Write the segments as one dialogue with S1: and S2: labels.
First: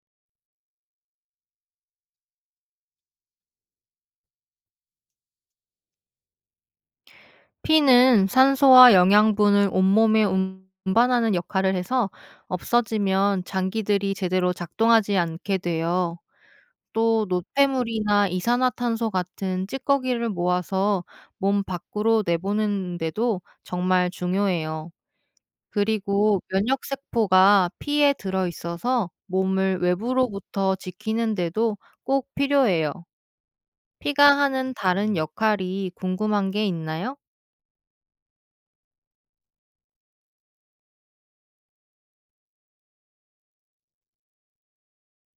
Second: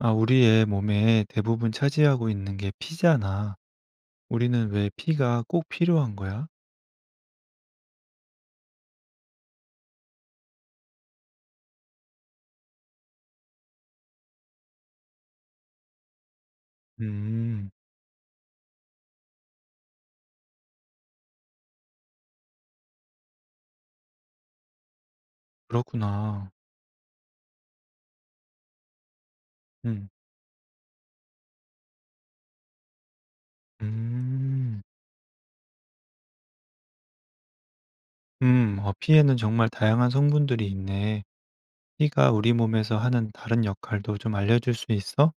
S1: 아, 우리의 몸에 대부분 차지하고 있는 게 피잖아. 우리는 왜 피가 꼭 필요한 거야?
S2: 피는 산소와 영양분을 온몸에 운반하는 역할을 해서 없어지면 장기들이 제대로 작동하지 않게 돼요. 또
S1: 음,
S2: 노폐물이나 이산화탄소 같은 찌꺼기를 모아서 몸 밖으로 내보내는데도 정말 중요해요. 그리고
S1: 그렇구나.
S2: 면역세포가 피에 들어있어서 몸을
S1: 음,
S2: 외부로부터 지키는데도 꼭 필요해요. 피가 하는
S1: 음,
S2: 다른 역할이 궁금한 게 있나요?
S1: 피에는 정말 다양한 성분들이 있네. 피가 우리 몸에서 하는 다른 역할도 좀 알려줄 수 있어?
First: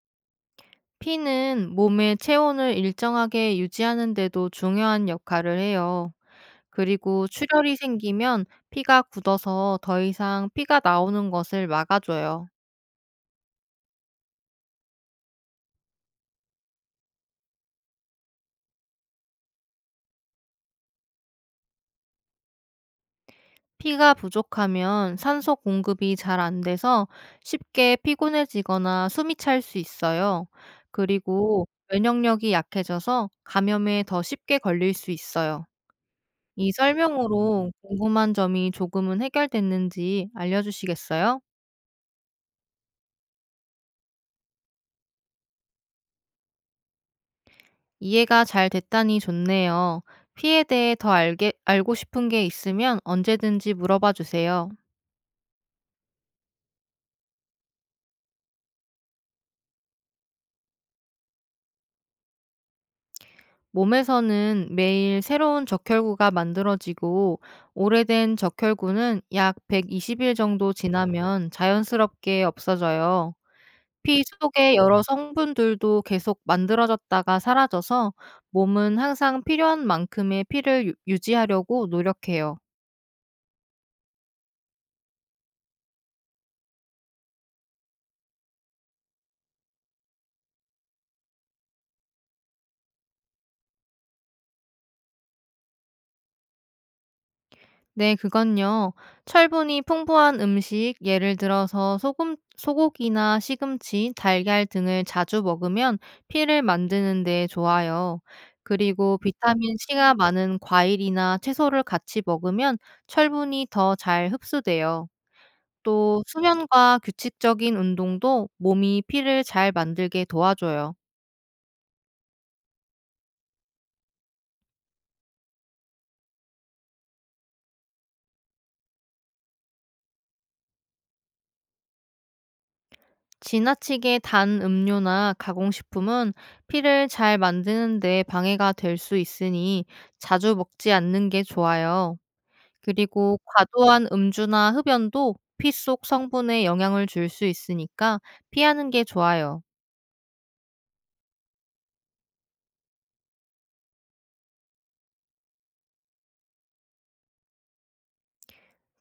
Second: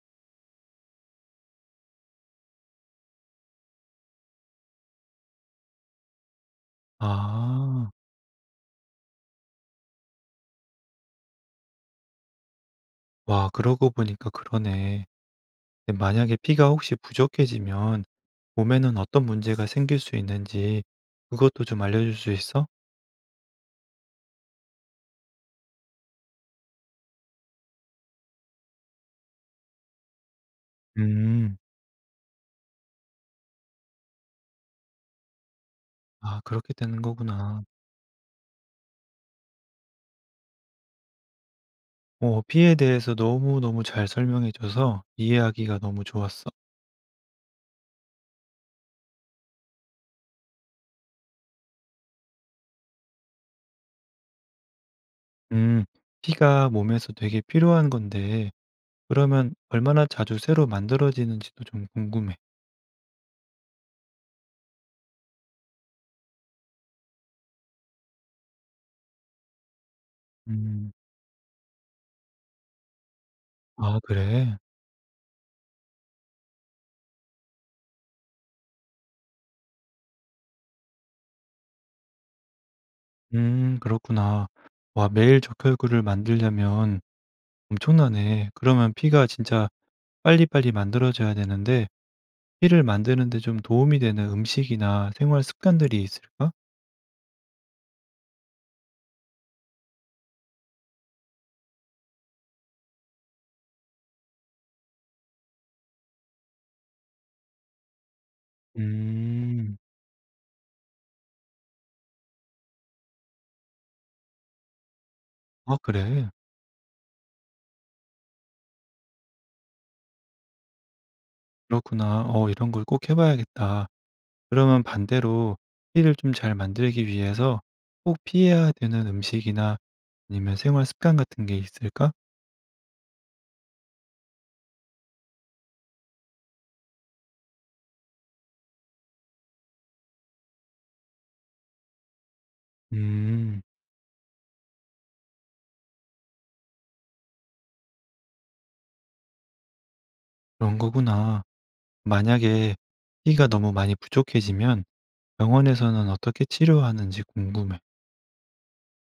S2: 피는 몸의 체온을 일정하게 유지하는 데도 중요한 역할을 해요. 그리고 출혈이
S1: 아,
S2: 생기면 피가 굳어서 더 이상 피가 나오는 것을 막아줘요.
S1: 와, 그러고 보니까 그러네. 근데 만약에 피가 혹시 부족해지면 몸에는 어떤 문제가 생길 수 있는지 그것도 좀 알려줄 수 있어?
S2: 피가 부족하면 산소 공급이 잘 안 돼서 쉽게 피곤해지거나 숨이 찰 수 있어요.
S1: 음,
S2: 그리고 면역력이 약해져서 감염에 더 쉽게 걸릴 수 있어요.
S1: 아,
S2: 이
S1: 그렇게 되는 거구나.
S2: 설명으로 궁금한 점이 조금은 해결됐는지 알려주시겠어요?
S1: 피에 대해서 너무너무 잘 설명해 줘서 이해하기가 너무 좋았어.
S2: 이해가 잘 됐다니 좋네요. 피에 대해 알고 싶은 게 있으면 언제든지 물어봐 주세요.
S1: 음. 피가 몸에서 되게 필요한 건데 그러면 얼마나 자주 새로 만들어지는지도 좀 궁금해.
S2: 몸에서는 매일 새로운 적혈구가 만들어지고 오래된 적혈구는 약 120일 정도
S1: 음.
S2: 지나면 자연스럽게 없어져요.
S1: 아,
S2: 피
S1: 그래?
S2: 속의 여러 성분들도 계속 만들어졌다가 사라져서 몸은 항상 필요한 만큼의 피를 유지하려고 노력해요.
S1: 그렇구나. 와, 매일 적혈구를 만들려면 엄청나네. 그러면 피가 진짜 빨리빨리 만들어져야 되는데 피를 만드는 데 좀 도움이 되는 음식이나 생활 습관들이 있을까?
S2: 네, 그건요. 철분이 풍부한 음식, 예를 들어서 소고기나 시금치, 달걀 등을 자주 먹으면 피를 만드는 데 좋아요. 그리고 비타민
S1: 음.
S2: C가 많은 과일이나 채소를 같이 먹으면 철분이 더 잘 흡수돼요.
S1: 아,
S2: 또
S1: 그래?
S2: 수면과 규칙적인 운동도 몸이 피를 잘 만들게 도와줘요.
S1: 그렇구나. 이런 걸 꼭 해 봐야겠다. 그러면 반대로 피를 좀 잘 만들기 위해서 꼭 피해야 되는 음식이나 아니면 생활 습관 같은 게 있을까?
S2: 지나치게 단 음료나 가공식품은 피를 잘 만드는 데 방해가 될 수 있으니 자주 먹지 않는 게 좋아요. 그리고
S1: 음,
S2: 과도한 음주나 흡연도 피 속 성분에 영향을 줄 수 있으니까 피하는 게 좋아요.
S1: 그런 거구나. 만약에 피가 너무 많이 부족해지면 병원에서는 어떻게 치료하는지 궁금해.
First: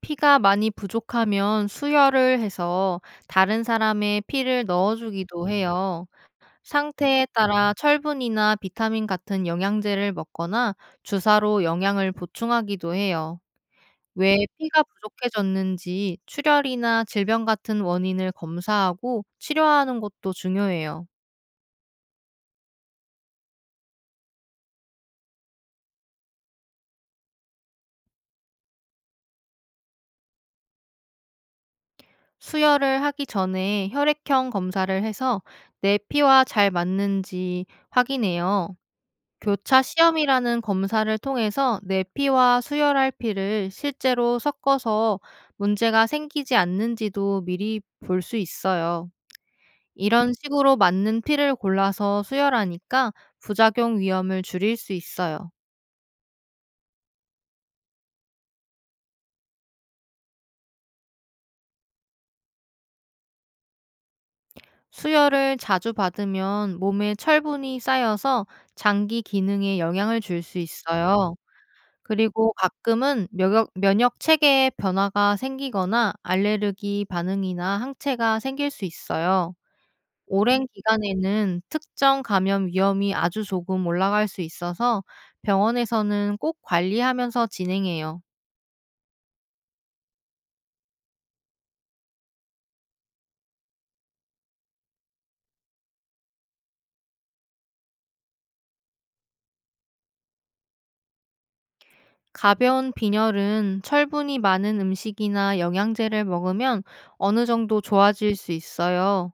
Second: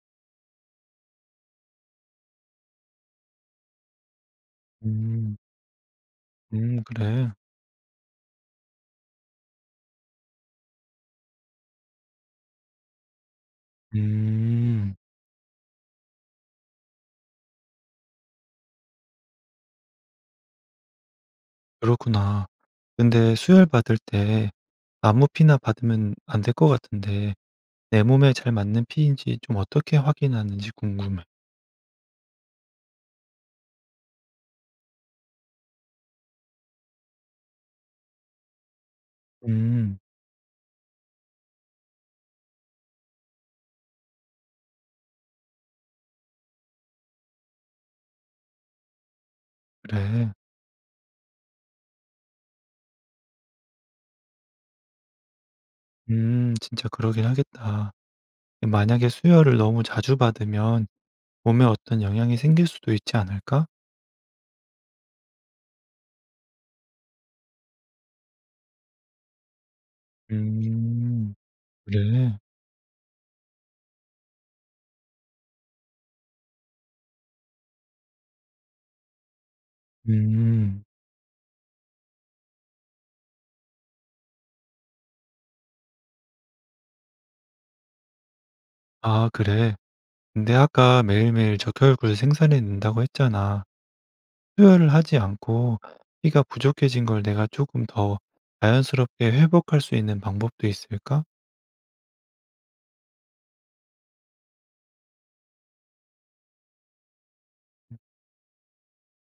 S2: 피가 많이 부족하면 수혈을 해서 다른 사람의 피를
S1: 음,
S2: 넣어주기도 해요. 상태에
S1: 그래.
S2: 따라 철분이나 비타민 같은 영양제를 먹거나 주사로 영양을 보충하기도 해요. 왜 피가
S1: 음,
S2: 부족해졌는지 출혈이나 질병 같은 원인을 검사하고 치료하는 것도 중요해요.
S1: 그렇구나. 근데 수혈 받을 때 아무 피나 받으면 안 될 것 같은데 내 몸에 잘 맞는 피인지 좀 어떻게 확인하는지 궁금해.
S2: 수혈을 하기 전에 혈액형 검사를 해서 내 피와 잘 맞는지 확인해요. 교차
S1: 음,
S2: 시험이라는 검사를 통해서 내 피와 수혈할 피를 실제로 섞어서 문제가 생기지 않는지도 미리 볼 수 있어요. 이런
S1: 그래.
S2: 식으로 맞는 피를 골라서 수혈하니까 부작용 위험을 줄일 수 있어요.
S1: 진짜 그러긴 하겠다. 만약에 수혈을 너무 자주 받으면 몸에 어떤 영향이 생길 수도 있지 않을까?
S2: 수혈을 자주 받으면 몸에 철분이 쌓여서 장기 기능에 영향을 줄 수 있어요.
S1: 음, 그래?
S2: 그리고 가끔은 면역 체계에 변화가 생기거나 알레르기 반응이나 항체가 생길 수 있어요. 오랜
S1: 음.
S2: 기간에는 특정 감염 위험이 아주 조금 올라갈 수 있어서 병원에서는 꼭 관리하면서 진행해요.
S1: 아, 그래. 근데 아까 매일매일 적혈구를 생산해 낸다고 했잖아. 수혈을 하지 않고 피가 부족해진 걸 내가 조금 더 자연스럽게 회복할 수 있는 방법도 있을까?
S2: 가벼운 빈혈은 철분이 많은 음식이나 영양제를 먹으면 어느 정도 좋아질 수 있어요.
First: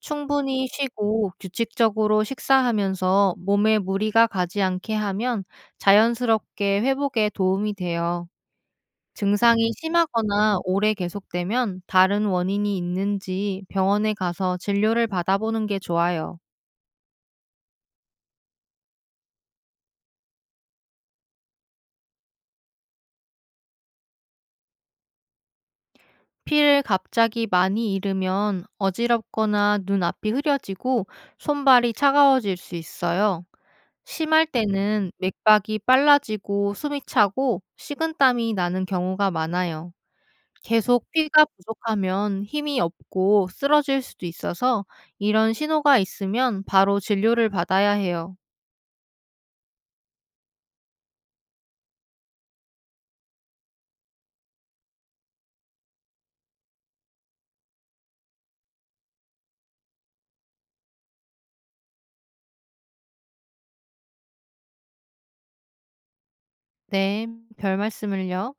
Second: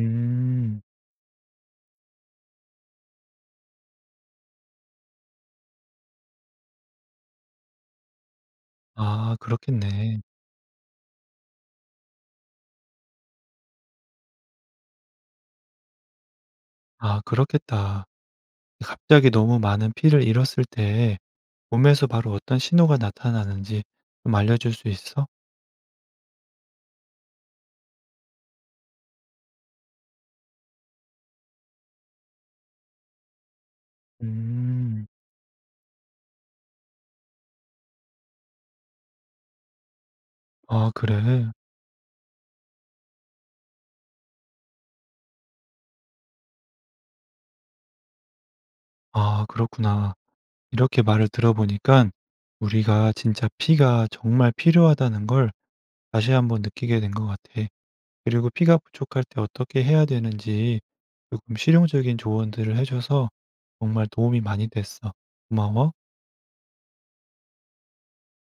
S2: 충분히 쉬고 규칙적으로 식사하면서 몸에 무리가 가지 않게 하면 자연스럽게 회복에 도움이 돼요.
S1: 아,
S2: 증상이
S1: 그렇겠네.
S2: 심하거나 오래 계속되면 다른 원인이 있는지 병원에 가서 진료를 받아보는 게 좋아요.
S1: 아, 그렇겠다. 갑자기 너무 많은 피를 잃었을 때 몸에서 바로 어떤 신호가 나타나는지 좀 알려줄 수 있어?
S2: 피를 갑자기 많이 잃으면 어지럽거나 눈앞이 흐려지고 손발이 차가워질 수 있어요. 심할
S1: 음.
S2: 때는 맥박이 빨라지고 숨이 차고 식은땀이 나는 경우가 많아요.
S1: 아,
S2: 계속 피가
S1: 그래?
S2: 부족하면 힘이 없고 쓰러질 수도 있어서 이런 신호가 있으면 바로 진료를 받아야 해요.
S1: 아, 그렇구나. 이렇게 말을 들어보니까 우리가 진짜 피가 정말 필요하다는 걸 다시 한번 느끼게 된 것 같아. 그리고 피가 부족할 때 어떻게 해야 되는지 조금 실용적인 조언들을 해 줘서 정말 도움이 많이 됐어. 고마워.
S2: 네, 별 말씀을요.